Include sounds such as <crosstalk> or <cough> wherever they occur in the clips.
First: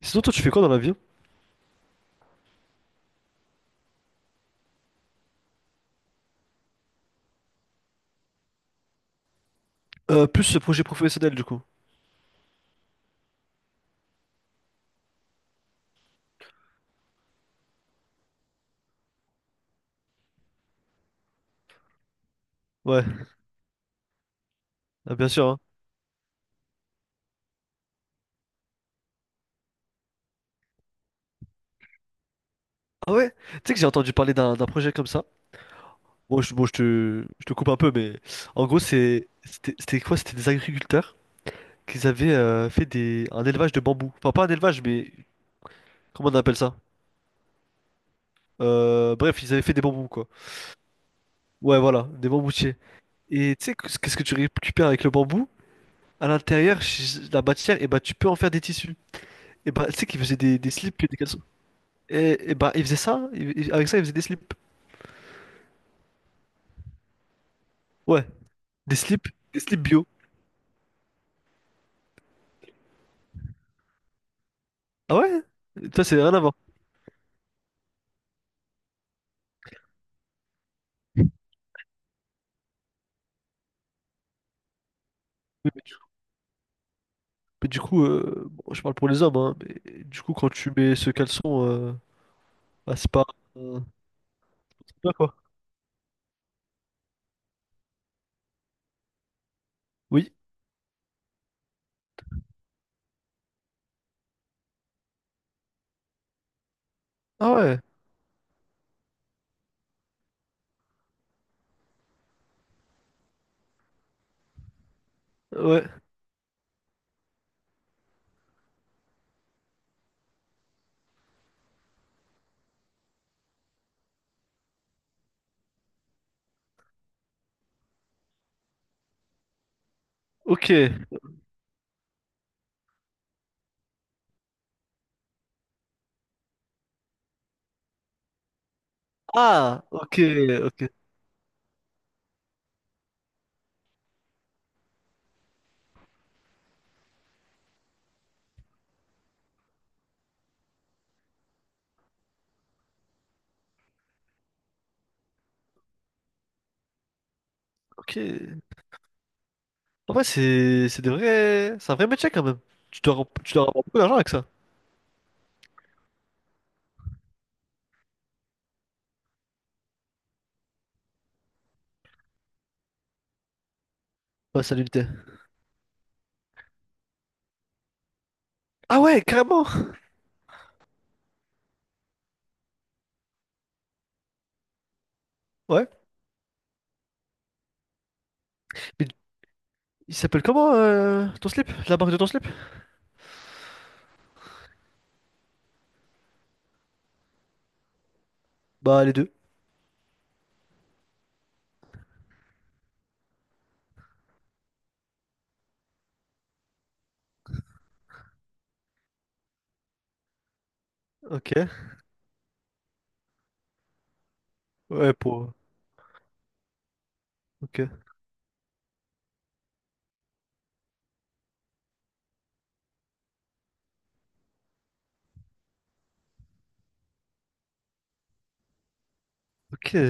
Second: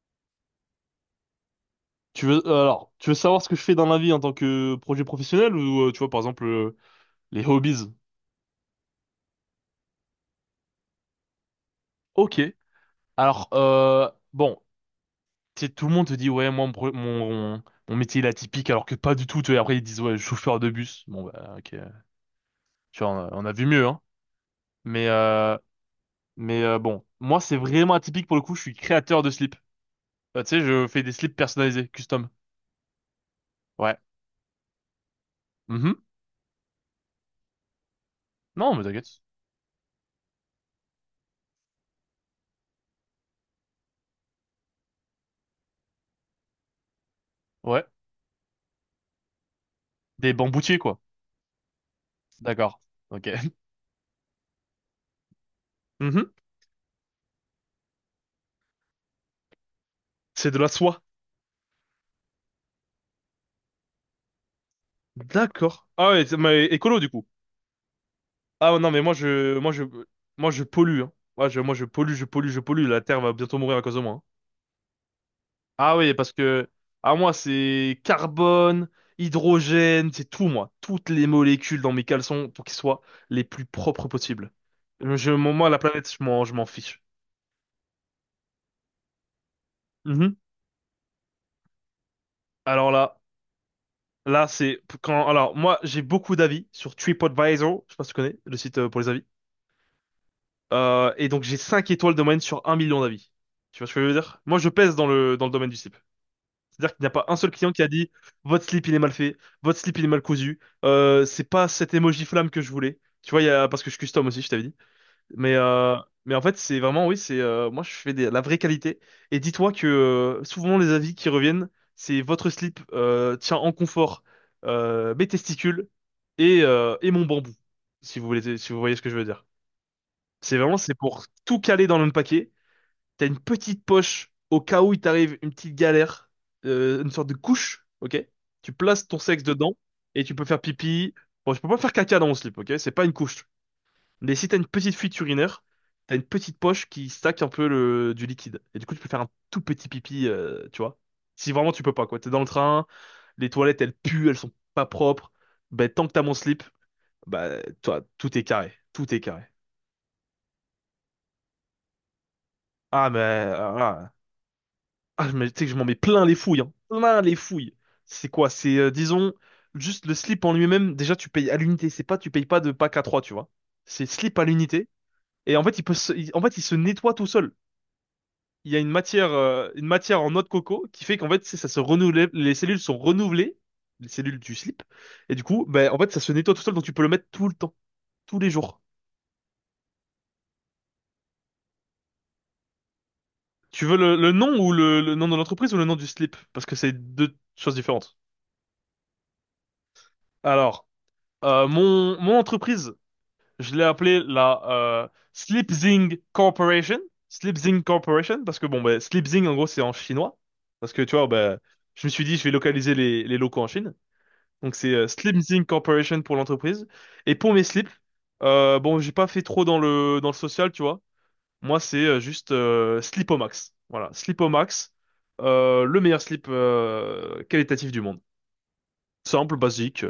Sinon, toi, tu fais quoi dans la vie? Tu veux alors, tu veux savoir ce que je fais dans la vie en tant que projet professionnel ou tu vois par exemple, les hobbies? Plus ce projet professionnel, du coup. Ok. Alors bon, tu sais, tout le monde te dit ouais moi mon, pro- mon mon métier il est atypique alors que pas du tout. Tu vois, après ils disent ouais chauffeur de bus. Bon bah ok. Tu Ouais, vois on a vu mieux, hein. Mais ah, bien sûr, euh, hein. mais bon moi c'est vraiment atypique pour le coup. Je suis créateur de slips. Tu sais je fais des slips personnalisés custom. Ah ouais? Tu sais que j'ai Ouais. entendu parler d'un projet comme ça. Mhm. Bon, je te coupe un peu, mais en Non gros, mais t'inquiète. c'était quoi? C'était des agriculteurs qui avaient fait un élevage de bambou. Enfin, pas un élevage, mais comment on appelle ça? Ouais. Bref, ils avaient fait des bambous, quoi. Des bamboutiers, quoi. Ouais, voilà, des bamboutiers. D'accord. Ok. <laughs> Et tu sais, qu'est-ce que tu récupères avec le bambou? À Mhm. l'intérieur, la matière, et bah, tu peux en faire des tissus. Et bah, tu sais qu'ils faisaient C'est de la des soie. slips et des caleçons. Et bah, ils faisaient ça, avec ça, ils faisaient des slips. D'accord. Ah ouais, mais écolo du coup. Ouais, Ah ouais, non, des mais moi slips, je, des moi slips je, bio. moi je pollue, hein. Moi je pollue, je pollue, je pollue. La Terre va bientôt mourir à cause de moi, hein. Ah ouais? Ah Toi, oui, c'est parce rien à voir. que à moi c'est carbone, hydrogène, c'est tout moi. Toutes les Mais, molécules dans mes caleçons pour qu'ils soient les plus propres possibles. Moi mais la du planète, je m'en fiche. mais du coup, bon, je parle pour les hommes, hein, mais du Mhm. coup, quand tu mets ce caleçon, Alors bah, c'est là, pas. euh, là c'est c'est pas quand. quoi? Alors moi j'ai beaucoup d'avis sur TripAdvisor. Je sais pas si tu connais le site, pour les avis. Oui. Et donc j'ai 5 étoiles de moyenne sur 1 million d'avis. Tu vois ce que je veux dire? Moi je pèse dans le domaine du slip. C'est-à-dire qu'il n'y a pas un seul Ah client ouais, qui a dit votre slip il est mal fait, votre slip il est mal cousu, c'est pas cet emoji flamme que je voulais. Tu vois, parce que je custom aussi, je t'avais dit. Mais, ouais, euh, mais en fait, c'est vraiment, oui, c'est, moi je fais la vraie qualité. Et dis-toi que souvent les avis qui reviennent, c'est votre slip tient en confort mes testicules et mon bambou, si vous voulez, si vous voyez ce que je veux dire. C'est ok. vraiment, c'est pour tout caler dans le même paquet. T'as une petite poche au cas où il t'arrive une petite galère, une sorte de couche, ok? Tu places ton sexe dedans Ah, ok, et tu peux faire ok, pipi. Bon, je peux pas faire caca dans mon slip, ok? C'est pas une couche. Mais si t'as une petite fuite urinaire, t'as une petite poche qui stack un peu du liquide. Et du coup, tu peux faire un tout petit pipi, tu vois? Si vraiment tu peux pas, quoi. T'es dans le train, les toilettes, elles puent, elles sont pas propres. Ben, tant que t'as mon slip, bah, toi, ok. tout est carré. Tout est carré. En vrai, c'est des vrais. C'est un vrai métier quand même. Tu Ah, dois, mais... tu dois avoir beaucoup ah, d'argent avec ça. Ah, mais tu sais que je m'en mets plein les fouilles, hein. Plein les fouilles. C'est quoi? C'est, disons, juste le slip en lui-même, déjà tu payes à l'unité, c'est pas, tu payes pas de pack à 3, tu vois. C'est slip à Ouais, ça l'unité, l'unité. et en fait, il peut se, il- en fait, il se nettoie tout seul. Il y a une Ah ouais, matière, carrément! euh, une matière en noix de coco qui fait qu'en fait, ça se renouvelle, les cellules sont renouvelées, les cellules du slip, et du coup, Ouais. ben, en fait, ça se nettoie tout seul, donc tu peux le mettre tout le temps, tous les jours. Mais il s'appelle comment ton slip? La marque de ton slip? Tu veux le nom ou le nom de l'entreprise ou le nom du slip? Parce que c'est deux choses différentes. Bah, les deux. Alors, mon entreprise, je l'ai appelé la Sleepzing Corporation. Sleepzing Corporation, parce que bon, ben, Sleepzing, en gros, c'est en chinois. Parce que tu vois, Ok. ben, je me suis dit, je vais localiser les locaux en Chine. Donc c'est Ouais, pour. Sleepzing Corporation pour l'entreprise. Et pour mes Ok. slips, bon, j'ai pas fait trop dans le social, tu vois. Moi, c'est juste Slipomax. Voilà, Slipomax, le meilleur slip qualitatif du monde. Simple, Ok, basique.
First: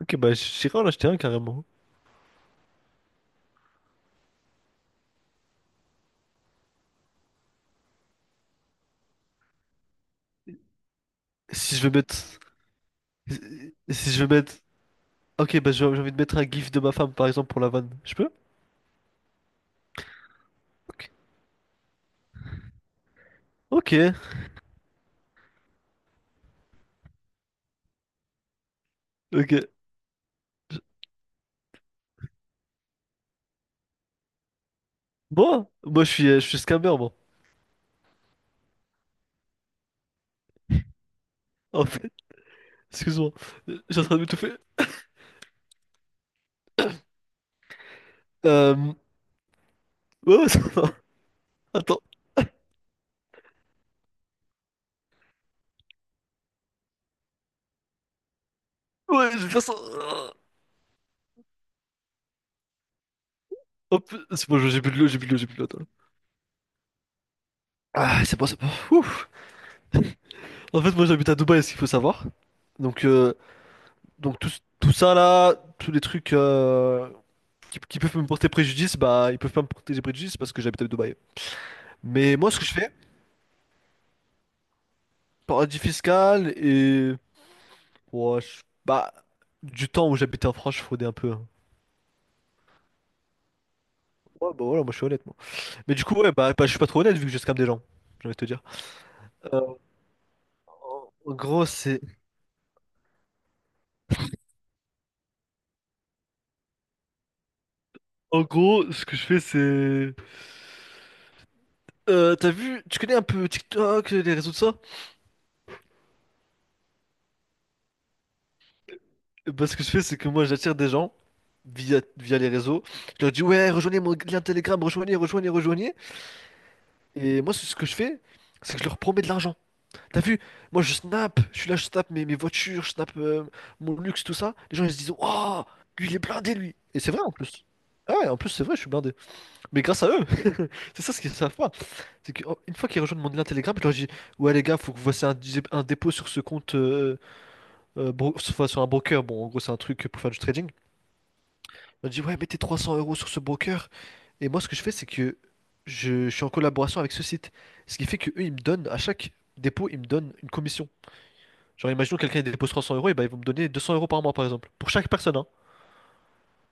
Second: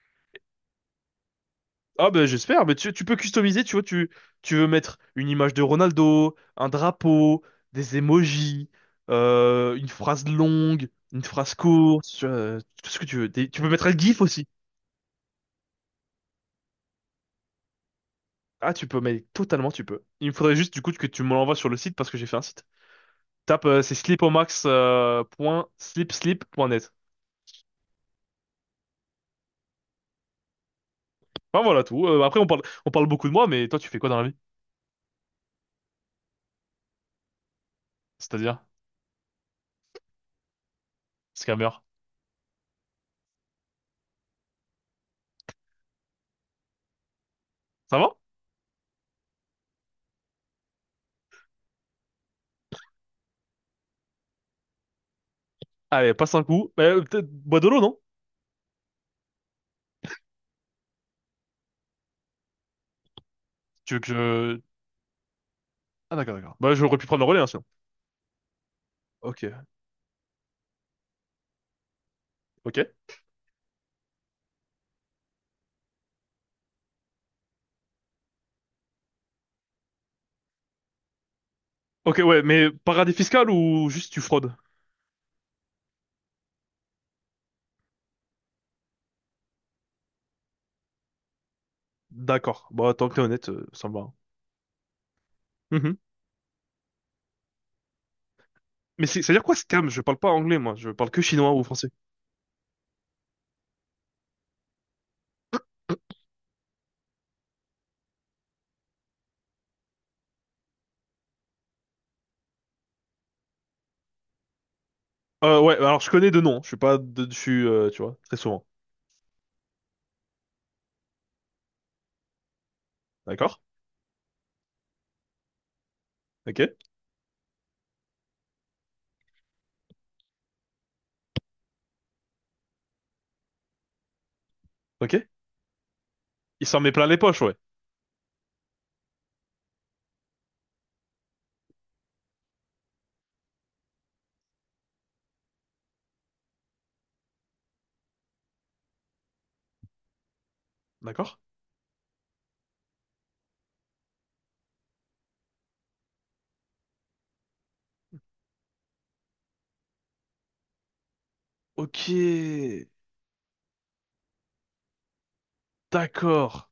ok, bah j'irai en acheter un carrément. Ah ben j'espère, mais tu peux customiser, tu vois, tu veux mettre une image de Ronaldo, un drapeau, des emojis, une phrase longue, une phrase Si je veux courte, mettre. tu vois, tout ce que tu veux. Tu peux mettre un Si GIF je veux aussi. mettre. Ok, bah j'ai envie de mettre un gif de ma femme par exemple pour la vanne. Je peux? Ah tu peux, mais totalement tu peux. Il me faudrait juste du coup que Ok. tu me l'envoies sur le site parce que j'ai fait un site. Tape, Ok. c'est slipomax.slipslip.net. Ok. Enfin voilà tout. Après on parle beaucoup de moi, mais toi tu fais quoi dans la vie? Moi? Moi je suis scammer, moi. C'est-à-dire, scammer. En fait, excuse-moi. J'ai en train de m'étouffer. Ça va? Euh. Ouais, ouais, <laughs> ça va. Attends. Allez, passe un coup. Peut-être bois de l'eau, non? Ouais, je vais faire ça. Tu veux que Hop. C'est bon, je... j'ai plus de l'eau, j'ai plus de l'eau, j'ai plus de l'eau, attends. Ah d'accord, d'accord. Bah, j'aurais pu prendre le relais, hein, sinon. Ah, c'est bon, c'est bon. Ouf. Ok, En fait, moi j'habite à Dubaï, ce qu'il faut savoir. ok. Donc, euh, donc tout ça là, tous les trucs, qui peuvent me porter préjudice, bah ils peuvent pas me porter préjudice parce que j'habite à Dubaï. Ok, Mais ouais, moi, ce que mais je fais, paradis fiscal ou juste tu fraudes? paradis fiscal et ouais, bah du temps où j'habitais en France, je fraudais un peu, hein. D'accord. Bah, tant que t'es honnête, ça me va. Ouais, bah voilà, moi je suis honnête moi. Mais Mhm. du coup, ouais, je suis pas trop honnête vu que je scam des gens. J'ai envie de te dire. Mais c'est-à-dire quoi, Euh, scam? Je parle pas anglais, moi. Je parle en que en chinois ou gros, français. c'est en gros, ce que je fais, c'est t'as vu, tu connais un peu TikTok, les réseaux de ça? Ouais, alors je connais deux noms. Je suis pas de dessus, tu vois, très souvent. Bah, ce que je fais, c'est que moi, j'attire des gens via les réseaux. Je leur dis, D'accord? ouais, rejoignez mon lien Telegram, rejoignez, rejoignez, rejoignez. Ok, Et moi, c'est ce que je fais, c'est que je leur promets de l'argent. T'as vu? Moi, je snap, je suis là, je snap mes, mes voitures, je snap mon luxe, tout ça. Les gens, ils se disent, ok. oh lui, il est blindé, Il lui. s'en met Et plein c'est les vrai, en poches, ouais. plus. Ah ouais, en plus, c'est vrai, je suis blindé. Mais grâce à eux, <laughs> c'est ça ce qu'ils savent pas. C'est qu'une fois qu'ils rejoignent mon lien Telegram, je leur dis, ouais, les gars, faut que vous fassiez un dépôt sur ce compte, enfin, sur un broker. Bon, en gros, c'est un truc pour faire du trading. D'accord? Je leur dis, ouais, mettez 300 euros sur ce broker. Et moi, ce que je fais, c'est que je suis en collaboration avec ce site. Ce qui fait que eux, ils me donnent, à chaque dépôt, ils me donnent une commission. Genre, Ok, imaginons que quelqu'un dépose 300 euros, et ben, ils vont me donner 200 euros par mois, par exemple. Pour chaque personne, hein. d'accord.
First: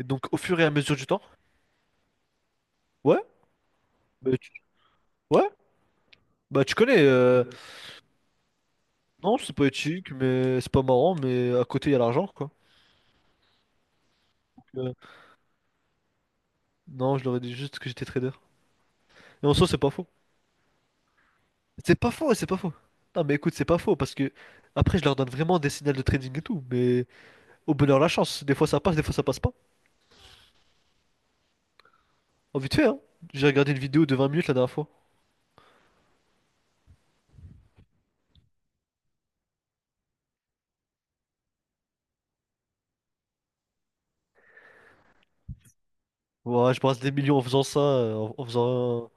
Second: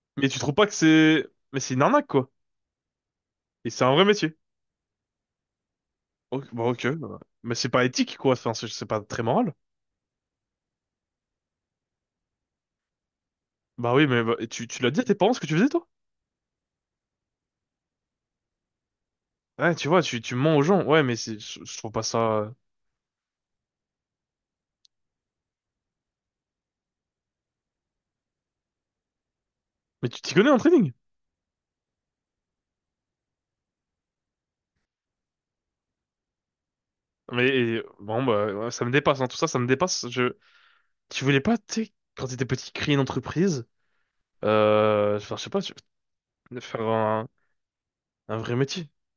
Et donc, Mais au tu trouves fur et pas à que mesure du temps, c'est... Mais c'est une arnaque, quoi. ouais, Et c'est un vrai métier. bah, tu, ouais, Ok, bah, bah, tu ok, connais, bah. Mais c'est pas éthique, quoi. Enfin, c'est pas très non, moral. c'est pas éthique, mais c'est pas marrant, mais à côté, il y a l'argent, quoi. Bah oui, mais bah, tu, Donc, tu l'as dit à euh, tes parents ce que tu faisais, toi? non, je leur ai dit juste que j'étais trader. Et en soi, Ouais, c'est tu pas vois, faux. tu mens aux gens. Ouais, mais je trouve C'est pas pas faux, ouais, c'est ça. pas faux. Non, mais écoute, c'est pas faux, parce que après, je leur donne vraiment des signaux de trading et tout, mais au bonheur, la chance. Des fois, ça passe, des fois, ça passe pas. Mais tu t'y connais en trading. Oh, vite fait, hein. J'ai regardé une vidéo de 20 minutes la dernière fois. Mais bon, bah, ouais, ça me dépasse, hein. Tout ça, ça me dépasse. Tu voulais pas, tu sais, quand t'étais petit, créer une entreprise, enfin, je sais pas, Ouais, je faire brasse des un, millions en faisant ça, un en vrai métier. faisant un...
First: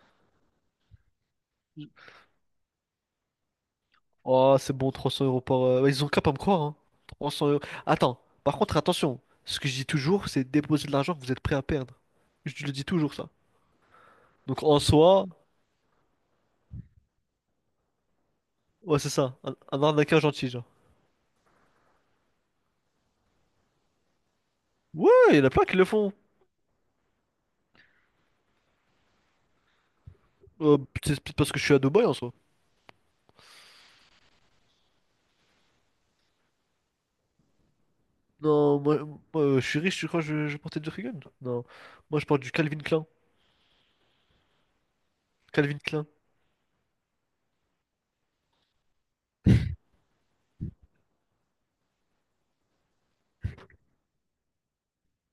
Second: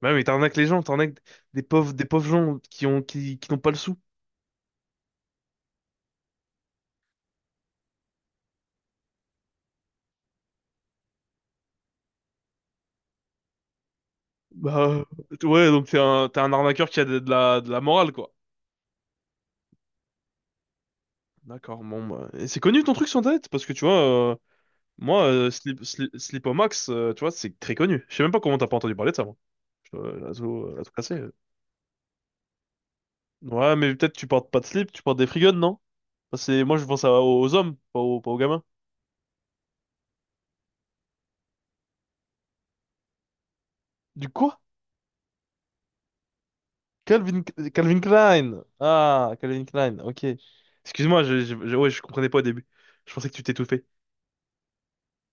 Bah, oui, mais t'arnaques les gens, t'arnaques des pauvres gens qui n'ont pas le sou. Oh, c'est bon, 300 euros par... ouais, ils ont qu'à pas me croire, hein. 300 euros... Attends, par contre, attention. Ce que je dis toujours, c'est déposer de l'argent que vous êtes prêt à perdre. Je le dis toujours, ça. Donc, en Bah, soi, ouais, donc t'es un arnaqueur qui a de la morale, quoi. ouais, c'est ça. Un arnaqueur gentil, genre. D'accord, bon, bah, et c'est connu ton truc sur internet, parce que tu vois. euh, Ouais, Moi, il y en a plein qui le font. Slipomax, tu vois, c'est très connu. Je sais même pas comment t'as pas entendu parler de ça, moi. Je dois- Euh, la zo cassée, c'est euh. peut-être parce que je suis à Dubaï, en soi. Ouais, mais peut-être tu portes pas de slip, tu portes des free guns, non? Parce que moi, je pense aux hommes, pas aux gamins. Non, moi, moi, je suis riche, tu crois que je portais du Reagan? Non. Moi, je porte du Calvin Klein. Du quoi? Calvin Klein. Calvin, Calvin Klein. Ah, Calvin Klein, ok. Excuse-moi, ouais, je comprenais pas au début. Je pensais que tu t'étouffais.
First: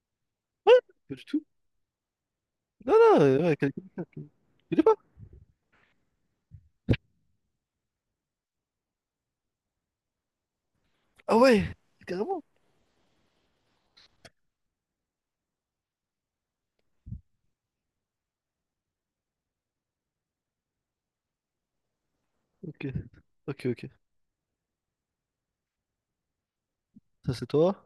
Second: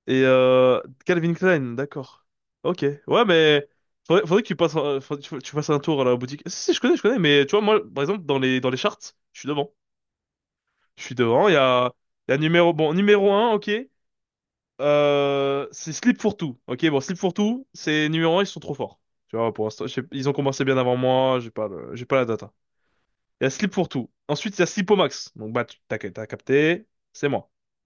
Et Ouais, pas du Calvin tout. Klein, d'accord. Ok. Non, Ouais, non, ouais, mais quelqu'un. faudrait, faudrait que tu passes, Il est pas. un- faudrait que tu fasses un tour à la boutique. Si, si, je connais, mais tu vois, moi, par exemple, dans les charts, je suis devant. Je suis Ah devant. Il y ouais, a, il y a carrément. numéro, bon, numéro un, ok. C'est Slip for Two. Ok, bon, Slip for Two, c'est numéro un, ils sont trop forts. Tu vois, pour l'instant, ils ont commencé bien avant moi, j'ai pas la data. Ok, Il y a ok, Slip ok. for Two. Ensuite, il y a Sleepomax. Donc, bah, t'as capté, c'est Ça, c'est moi. toi.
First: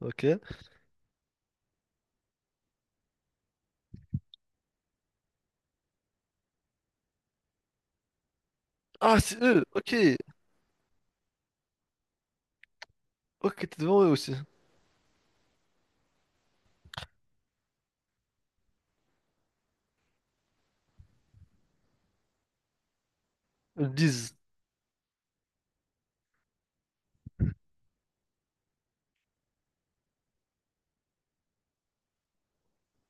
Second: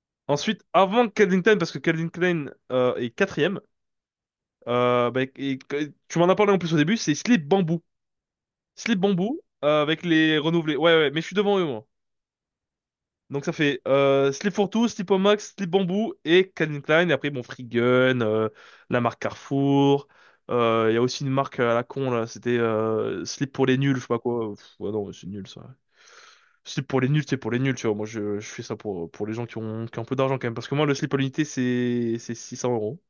Ok. Ensuite, avant Calvin Klein, parce que Calvin Klein est quatrième, bah, tu m'en as parlé en plus au début, c'est Slip Bamboo. Slip Ah, Bamboo, c'est eux. Ok. avec les renouvelés. Ouais, ouais, mais je suis devant eux, moi. Donc ça Ok, t'es fait devant eux aussi. Slip for Two, Slip Max, Slip Bamboo et Calvin Klein. Et après, bon, Free Gun, la marque Carrefour. Il y a aussi une marque à la con, là. C'était Slip pour les Ils me nuls, je sais pas disent. quoi. Pff, ouais, non, c'est nul, ça. Slip pour les nuls, c'est pour les nuls, tu vois. Moi, je fais ça pour les gens qui ont un peu d'argent, quand même. Parce que moi, le slip à l'unité, c'est 600 euros.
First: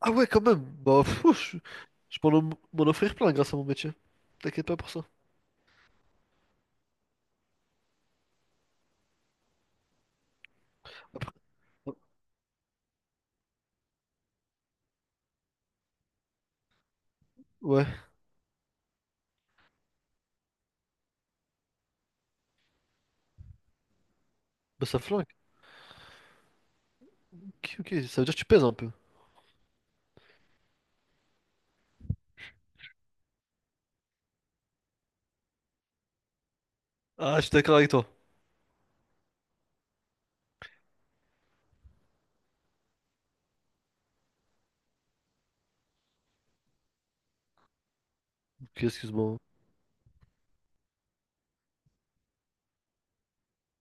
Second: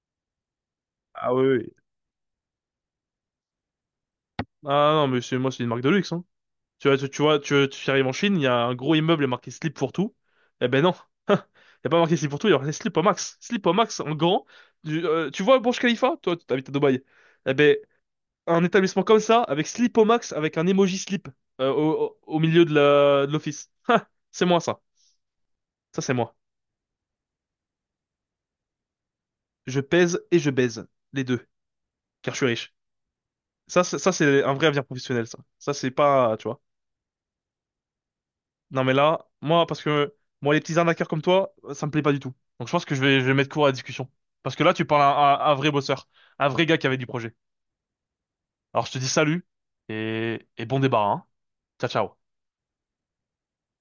Ah ouais, quand même. Bah, Ah fou, oui, oui. je peux m'en offrir plein grâce à mon métier. T'inquiète pas pour Ah ça. non, mais c'est moi, c'est une marque de luxe, hein. Tu vois, tu arrives en Chine, il y a un gros immeuble marqué slip pour tout. Eh ben non. <laughs> Après- Il n'y a pas marqué slip pour tout, il y a marqué slip au max. Slip au max en grand. Tu vois Burj Khalifa? Toi, tu habites à Dubaï. Eh ben, Ouais, un établissement comme ça, avec slip au max, avec un emoji slip au milieu de l'office. <laughs> C'est moi, ça. bah ça flingue. Ça, c'est moi. Ok, ok, ça veut dire que tu pèses un peu. Je pèse et je baise. Les deux. Car je suis riche. Ça, c'est un vrai avenir professionnel, ça. Ça, c'est pas, tu vois. Ah, je suis d'accord avec toi. Non mais là, moi, parce que moi, les petits arnaqueurs comme toi, ça me plaît pas du tout. Donc je pense que je vais mettre court à la discussion. Parce que là, tu parles à un vrai bosseur, un vrai gars qui avait du projet. Ok, Alors je te dis excuse-moi. salut et bon débarras, hein. Ciao, ciao.